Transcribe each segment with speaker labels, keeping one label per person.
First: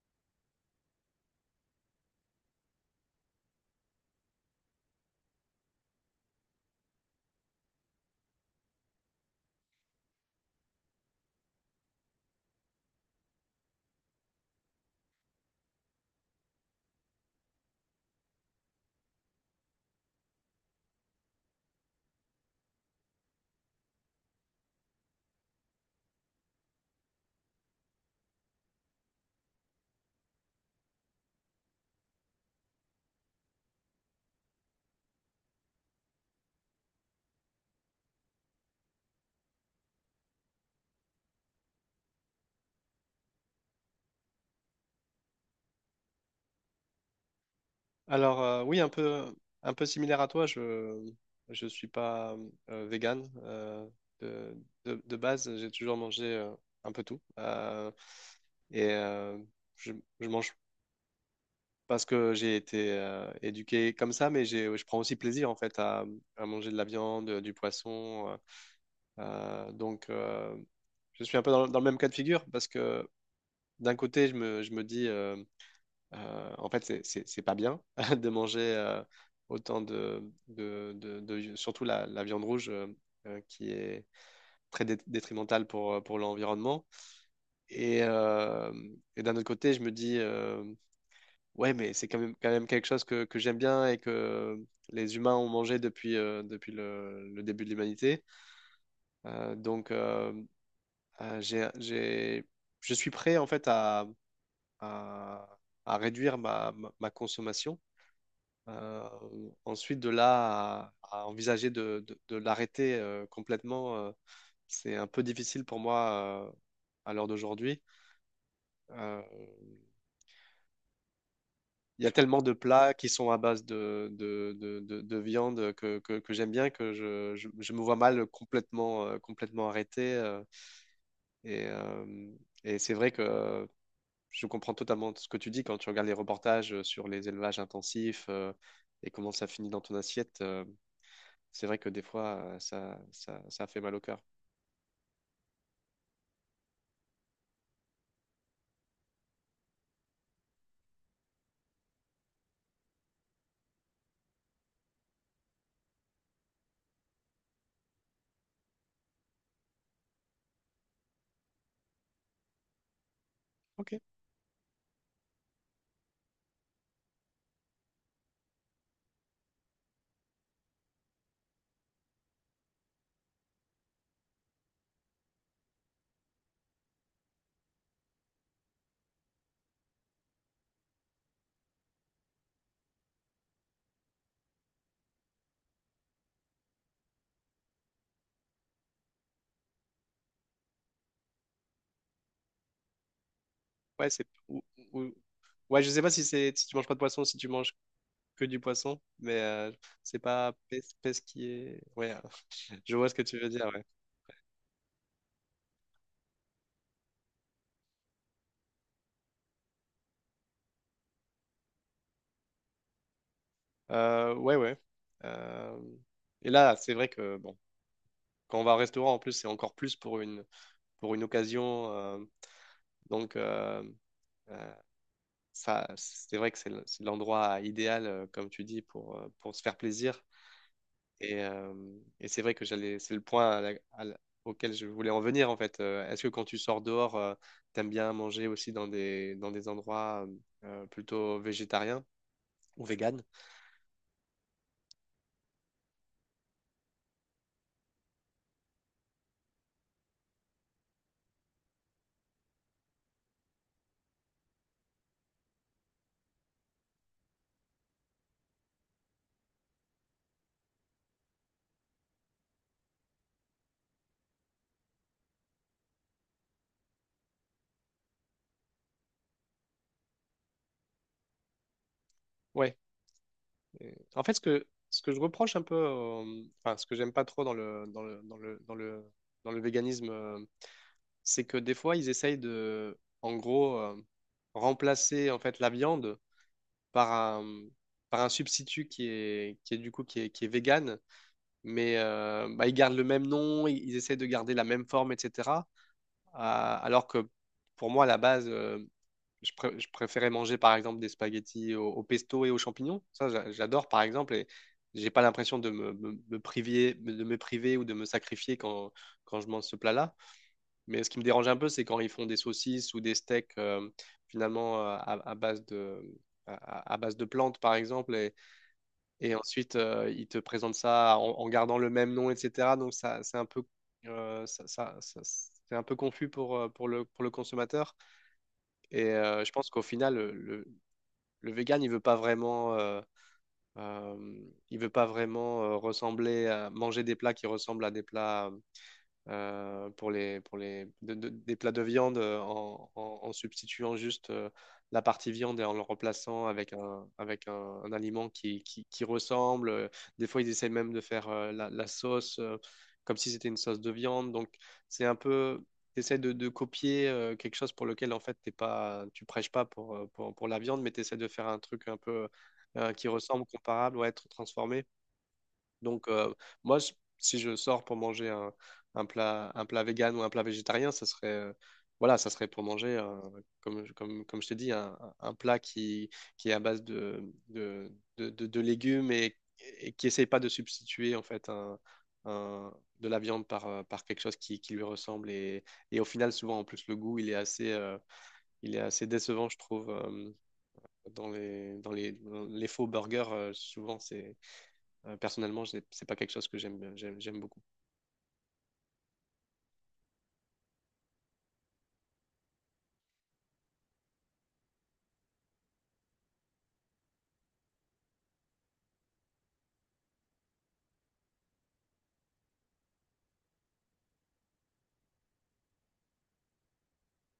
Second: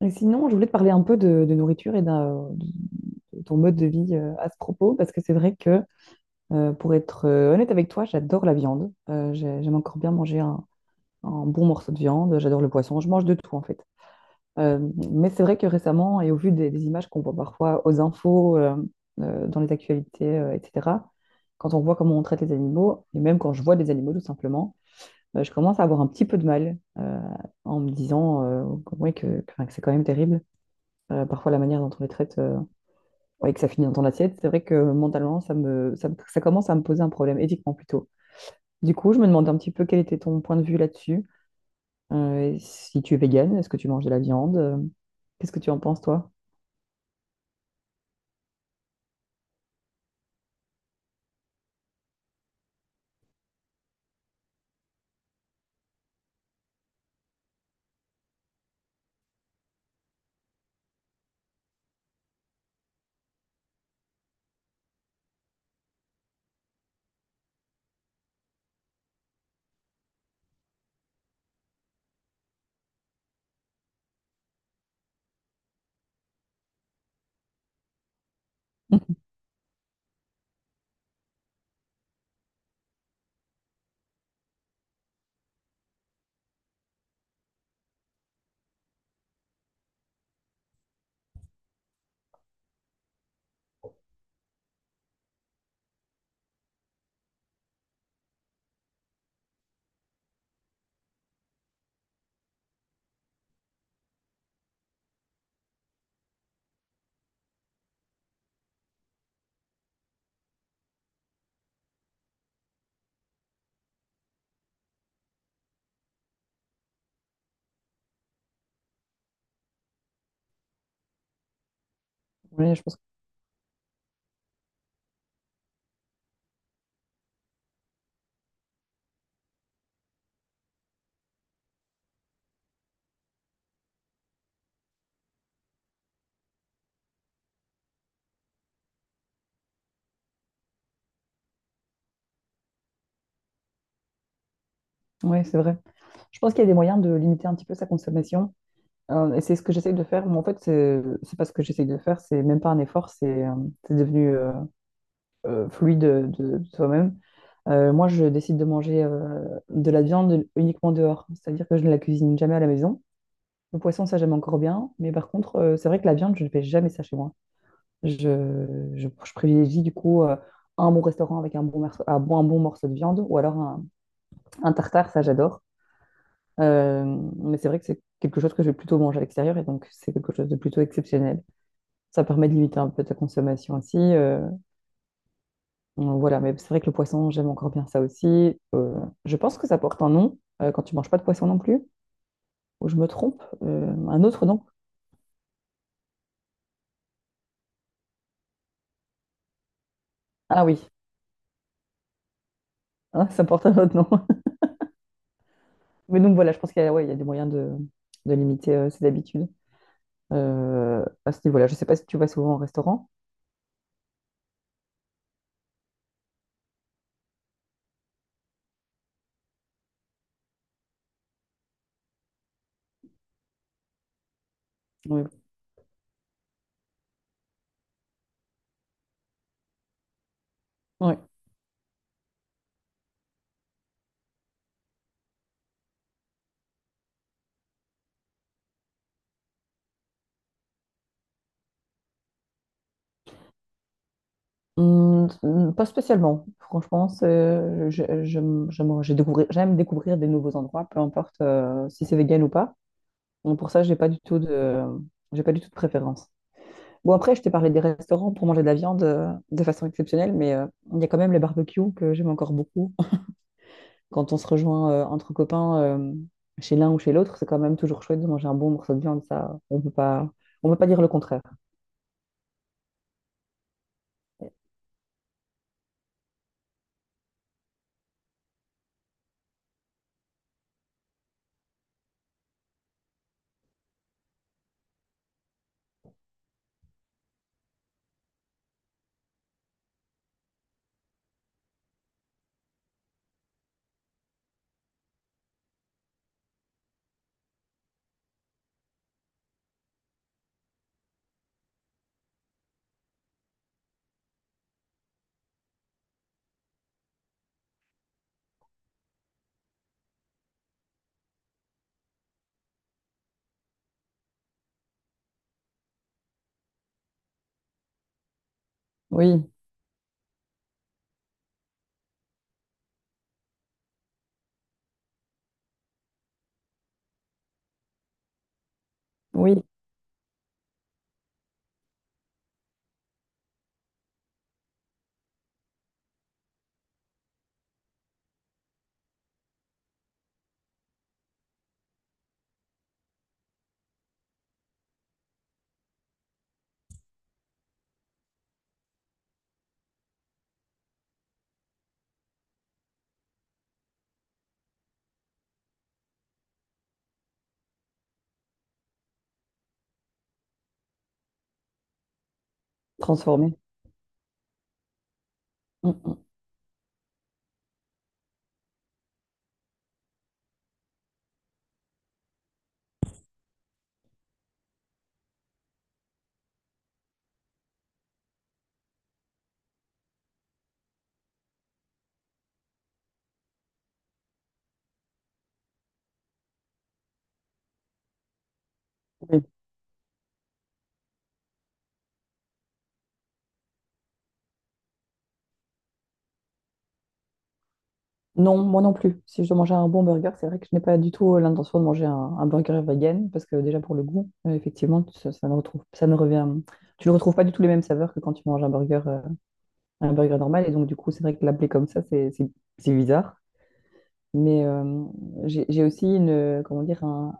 Speaker 1: Et sinon, je voulais te parler un peu de nourriture de ton mode de vie à ce propos, parce que c'est vrai que, pour être honnête avec toi, j'adore la viande. J'aime encore bien manger un bon morceau de viande. J'adore le poisson. Je mange de tout, en fait. Euh, mais c'est vrai que récemment, et au vu des images qu'on voit parfois aux infos, dans les actualités, etc., quand on voit comment on traite les animaux, et même quand je vois des animaux, tout simplement, je commence à avoir un petit peu de mal en me disant ouais, que c'est quand même terrible. Parfois, la manière dont on les traite et que ça finit dans ton assiette, c'est vrai que mentalement, ça commence à me poser un problème, éthiquement plutôt. Du coup, je me demandais un petit peu quel était ton point de vue là-dessus. Et si tu es végane, est-ce que tu manges de la viande? Qu'est-ce que tu en penses, toi?
Speaker 2: Oui, un peu similaire à toi, je suis pas vegan, de, de base, j'ai toujours mangé un peu tout. Et euh, je, je mange parce que j'ai été éduqué comme ça, mais je prends aussi plaisir en fait à manger de la viande, du poisson. Donc, je suis un peu dans le même cas de figure parce que d'un côté, je me dis. En fait, c'est pas bien de manger autant de, surtout la viande rouge euh, qui est très détrimentale pour l'environnement. Et, euh, et d'un autre côté, je me dis, ouais, mais c'est quand même quelque chose que j'aime bien et que les humains ont mangé depuis, depuis le début de l'humanité. Euh, donc, euh, euh, j'ai, j'ai- je suis prêt en fait à, à, à réduire ma consommation. Euh, ensuite, de là à envisager de l'arrêter complètement, c'est un peu difficile pour moi à l'heure d'aujourd'hui. Euh, Il y a tellement de
Speaker 1: Oui, je
Speaker 2: plats
Speaker 1: pense,
Speaker 2: qui sont à base de viande que j'aime bien que je me vois mal complètement, complètement arrêté. Et et c'est vrai que je comprends totalement ce que tu dis quand tu regardes les reportages sur les élevages intensifs et comment ça finit dans ton assiette. C'est vrai que des fois, ça fait mal au cœur.
Speaker 1: ouais, c'est vrai. Je pense qu'il y a des moyens de limiter un petit peu sa consommation. Et c'est ce que j'essaye de faire. Mais en fait, c'est pas ce que j'essaye de faire. C'est même pas un effort. C'est devenu fluide de toi-même. Moi, je décide de manger de la viande uniquement dehors, c'est-à-dire que je ne la cuisine jamais à la maison. Le
Speaker 2: Ok.
Speaker 1: poisson, ça j'aime encore bien, mais par contre, c'est vrai que la viande, je ne fais jamais ça chez moi. Je, je privilégie du coup un bon restaurant avec un bon morceau de viande ou alors un tartare, ça j'adore. Euh, mais c'est vrai que c'est quelque chose que je vais plutôt manger à l'extérieur et donc c'est quelque chose de plutôt exceptionnel. Ça permet de limiter un peu ta consommation aussi. Voilà, mais c'est vrai que le poisson, j'aime encore bien ça aussi. Euh, je pense que ça porte un nom quand tu manges pas de poisson non plus, ou je me trompe,
Speaker 2: Ouais,
Speaker 1: un autre nom.
Speaker 2: ou- Ouais, je sais pas si c'est si tu manges pas de poisson, si tu manges que du poisson, mais c'est pas
Speaker 1: Ah oui,
Speaker 2: pesquier. Ouais, je vois ce que
Speaker 1: hein,
Speaker 2: tu
Speaker 1: ça
Speaker 2: veux dire.
Speaker 1: porte un
Speaker 2: Ouais,
Speaker 1: autre nom. Mais donc voilà, je pense qu'il y a, ouais, il y a des moyens de limiter ses habitudes à ce niveau-là. Je sais pas si tu vas souvent au restaurant.
Speaker 2: euh, ouais, ouais. Euh, et là, c'est vrai que bon, quand on va au restaurant, en plus, c'est encore plus pour une occasion. Donc euh, euh,
Speaker 1: Oui.
Speaker 2: Ça, c'est vrai que c'est l'endroit idéal, comme tu dis, pour se faire plaisir.
Speaker 1: Ouais.
Speaker 2: Et, euh, et c'est vrai que j'allais, c'est le point auquel je voulais en venir en fait. Est-ce que quand tu sors dehors, t'aimes bien manger aussi dans des endroits plutôt végétariens ou véganes?
Speaker 1: Pas spécialement, franchement, j'aime découvrir des nouveaux endroits, peu importe si c'est vegan ou pas. Donc pour ça, j'ai pas du tout de préférence. Bon, après, je t'ai parlé des restaurants pour manger de la viande de façon exceptionnelle, mais il y a quand même les barbecues que j'aime encore beaucoup. Quand on se rejoint entre copains chez l'un ou chez l'autre, c'est quand même toujours chouette de manger un bon morceau de viande, ça, on peut pas dire le contraire.
Speaker 2: Ouais. Et en fait, ce que je reproche un peu, enfin, ce que j'aime pas trop dans le véganisme, c'est que des fois, ils essayent de, en gros, remplacer en fait la viande par un, par un substitut qui est du coup qui est vegan, mais bah, ils gardent le même nom, ils essayent de garder la même forme, etc. Alors que pour moi, à la base, je préférais manger par exemple des spaghettis au pesto et aux champignons. Ça, j'adore par exemple et j'ai pas l'impression de me priver, de me priver ou de me sacrifier quand, quand je mange ce plat-là. Mais ce qui me dérange un peu, c'est quand ils font des saucisses ou des steaks finalement à base de, à base de plantes, par exemple, et
Speaker 1: Oui,
Speaker 2: ensuite ils te présentent ça en, en gardant le même nom, etc. Donc ça, c'est un peu, c'est un peu confus pour le consommateur. Et je
Speaker 1: oui,
Speaker 2: pense qu'au final, le vegan, il veut pas vraiment. Euh, il veut pas vraiment ressembler à manger des plats qui ressemblent à des plats pour les, de- des plats de viande en substituant juste la partie viande et en le remplaçant avec un, un aliment qui ressemble. Des fois, ils essayent même de faire la sauce comme si c'était une sauce de viande. Donc, c'est un peu, tu de copier quelque chose pour lequel, en fait, t'es pas, tu prêches pas pour, pour la viande, mais tu essaies de faire un truc un peu qui ressemble,
Speaker 1: transformé.
Speaker 2: comparable, ouais, être transformé.
Speaker 1: Mm,
Speaker 2: Donc,
Speaker 1: mm,
Speaker 2: moi, je- si je sors pour manger un, un plat vegan ou un plat végétarien, ça serait, voilà, ça serait pour manger, comme, comme je t'ai dit, un plat qui est à base de légumes et qui essaye pas de substituer, en fait, un- de la viande par, par quelque chose qui lui ressemble. Et au final, souvent, en plus, le goût, il est assez
Speaker 1: oui.
Speaker 2: décevant, je trouve. Dans dans les faux burgers, souvent, c'est personnellement, c'est pas quelque chose que j'aime beaucoup.
Speaker 1: Non, moi non plus. Si je dois manger un bon burger, c'est vrai que je n'ai pas du tout l'intention de manger un burger vegan, parce que déjà pour le goût, effectivement, ça ne revient, tu ne retrouves pas du tout les mêmes saveurs que quand tu manges un burger normal. Et donc, du coup, c'est vrai que l'appeler comme ça, c'est bizarre. Mais j'ai aussi une, comment dire,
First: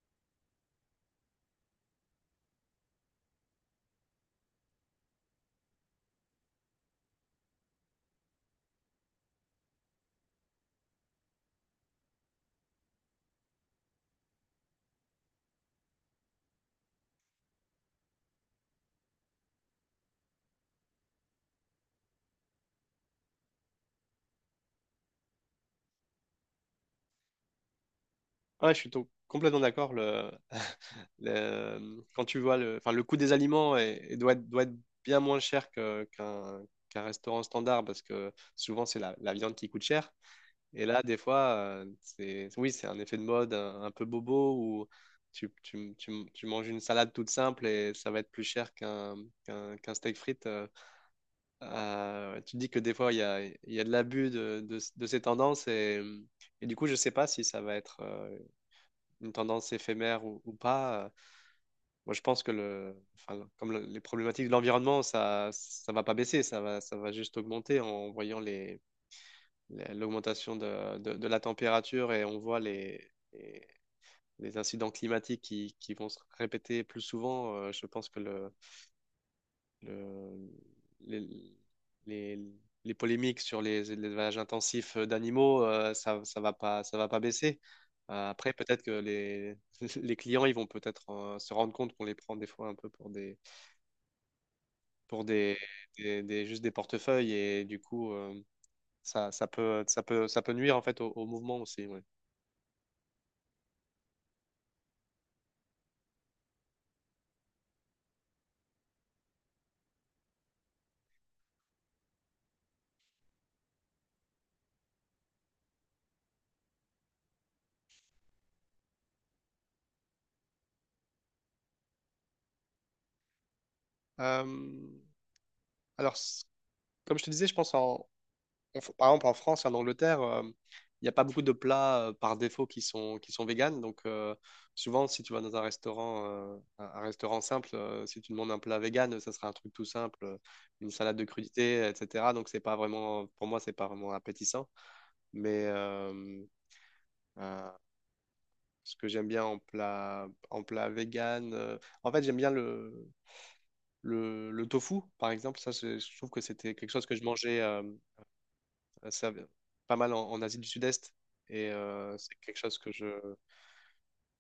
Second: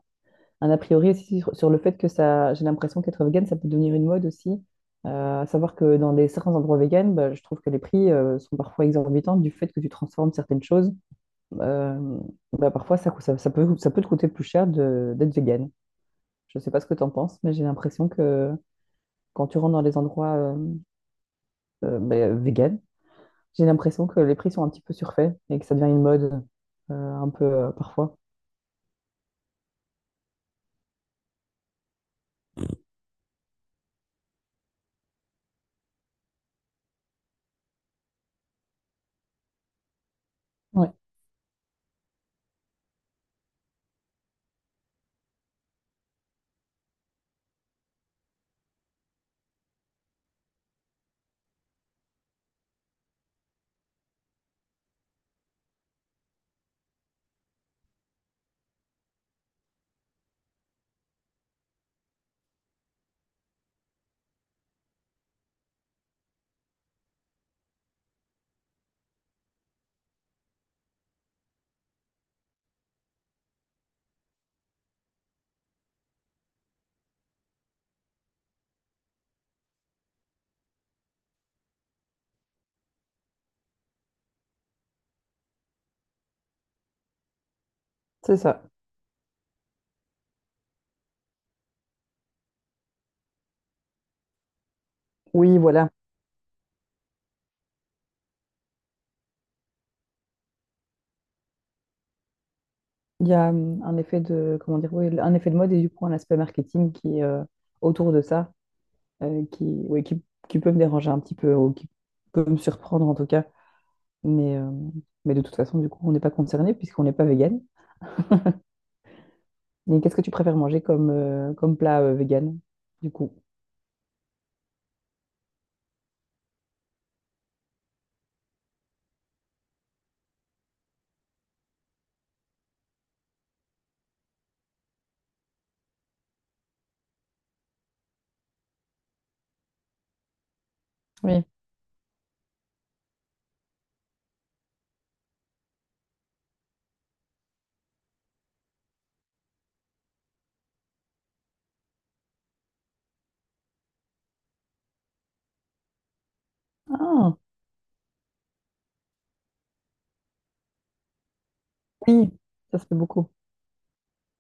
Speaker 1: un a priori aussi sur, sur le fait que ça, j'ai l'impression qu'être vegan, ça peut devenir une mode aussi. À savoir que certains endroits vegan, bah, je trouve que les prix sont parfois exorbitants du fait que tu transformes certaines choses. Euh, Bah, parfois, ça, cou- ça, ça peut te coûter plus cher d'être vegan. Je ne sais pas ce que tu en penses, mais j'ai l'impression que quand tu rentres dans les endroits bah, vegan, j'ai l'impression que les prix sont un petit peu surfaits et que ça devient une mode un peu parfois.
Speaker 2: Ah ouais, je suis complètement d'accord. Quand tu vois le, enfin, le coût des aliments doit être bien moins cher qu'un qu'un restaurant standard parce que souvent c'est la viande qui coûte cher. Et
Speaker 1: Ouais,
Speaker 2: là, des fois, c'est, oui, c'est un effet de mode un peu bobo où tu manges une salade toute simple et ça va être plus cher qu'un steak frites. Tu dis que des fois, il y a de l'abus de ces tendances et du coup, je ne sais pas si ça va être une tendance éphémère ou pas. Moi, je pense que le, enfin, les problématiques de l'environnement, ça va pas baisser, ça va juste augmenter en voyant les, l'augmentation de la température et on voit les incidents climatiques qui vont se répéter plus souvent. Je pense que le- les, les, les polémiques sur les élevages intensifs d'animaux, ça va pas baisser.
Speaker 1: c'est
Speaker 2: Après,
Speaker 1: ça.
Speaker 2: peut-être que les, les clients, ils vont peut-être se rendre compte qu'on les prend des fois un peu pour des, pour des,
Speaker 1: Oui, voilà.
Speaker 2: juste des portefeuilles et du coup, ça peut nuire en fait au, au mouvement aussi. Ouais.
Speaker 1: Il y a un effet de, comment dire, oui, un effet de mode et du coup un aspect marketing qui est autour de ça, euh, qui, oui, qui, qui peut me déranger un petit peu ou qui peut me surprendre en tout cas. Mais, euh, mais de toute façon, du coup, on n'est pas concerné puisqu'on n'est pas vegan. Mais qu'est-ce que tu préfères manger comme, comme plat vegan, du coup?
Speaker 2: Euh, alors, comme je te disais, je pense en, par exemple, en France et en Angleterre, il n'y a pas beaucoup de plats par défaut qui sont véganes. Donc, souvent, si tu vas dans un restaurant simple, si tu demandes un plat vegan, ça sera un truc tout simple, une salade de
Speaker 1: Oui.
Speaker 2: crudités, etc. Donc, c'est pas vraiment, pour moi, c'est pas vraiment appétissant. Mais euh, ce que j'aime bien en plat vegan, en fait, j'aime bien le tofu, par exemple. Ça, je trouve que c'était quelque chose que je
Speaker 1: Ah,
Speaker 2: mangeais. Euh, ça- Pas mal en, en Asie du Sud-Est. Et
Speaker 1: oui,
Speaker 2: c'est quelque chose
Speaker 1: ça se
Speaker 2: que
Speaker 1: fait beaucoup.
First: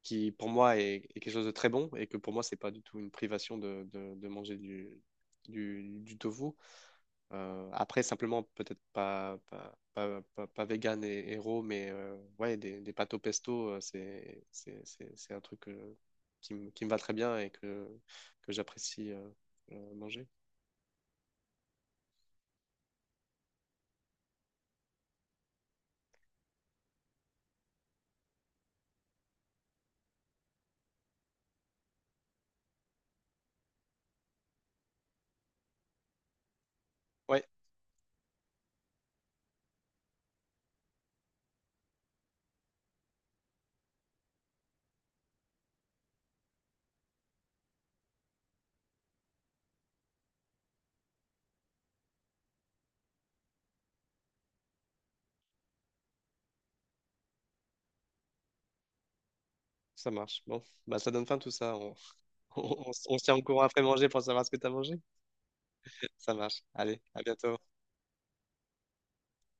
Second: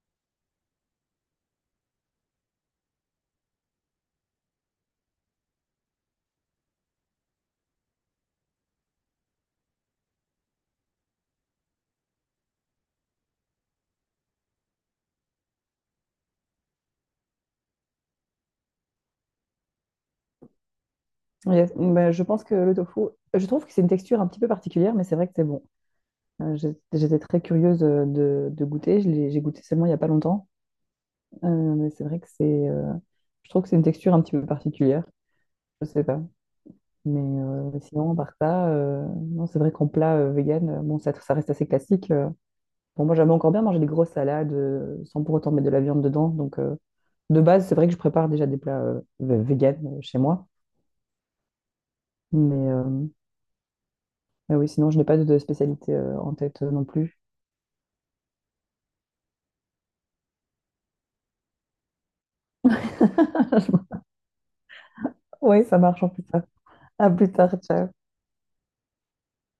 Speaker 2: qui, pour moi, est quelque chose de très bon et que pour moi, c'est pas du tout une privation de, de manger du tofu. Après, simplement, peut-être pas, pas, pas, pas, pas vegan et raw, mais ouais, des pâtes au pesto, c'est un truc qui, qui me va très bien et que j'apprécie manger.
Speaker 1: Yes. Ben, je pense que le tofu, je trouve que c'est une texture un petit peu particulière, mais c'est vrai que c'est bon. J'étais très curieuse de goûter. J'ai goûté seulement il n'y a pas longtemps. Euh, mais c'est vrai que c'est. Euh, je trouve que c'est une texture un petit peu particulière. Je sais pas. Mais
Speaker 2: Ouais,
Speaker 1: sinon, par ça, non, c'est vrai qu'en plat vegan, bon, ça reste assez classique. Bon, moi, j'aime encore bien manger des grosses salades sans pour autant mettre de la viande dedans. Donc, de base, c'est vrai que je prépare déjà des plats vegan chez moi. Mais, euh, Mais oui, sinon, je n'ai pas de spécialité en tête non plus.
Speaker 2: ça marche. Bon, bah, ça donne fin tout ça. On se tient au courant après manger pour savoir ce que t'as mangé?
Speaker 1: Oui, ça marche en plus
Speaker 2: Ça
Speaker 1: tard.
Speaker 2: marche. Allez,
Speaker 1: À
Speaker 2: à
Speaker 1: plus tard,
Speaker 2: bientôt.
Speaker 1: ciao.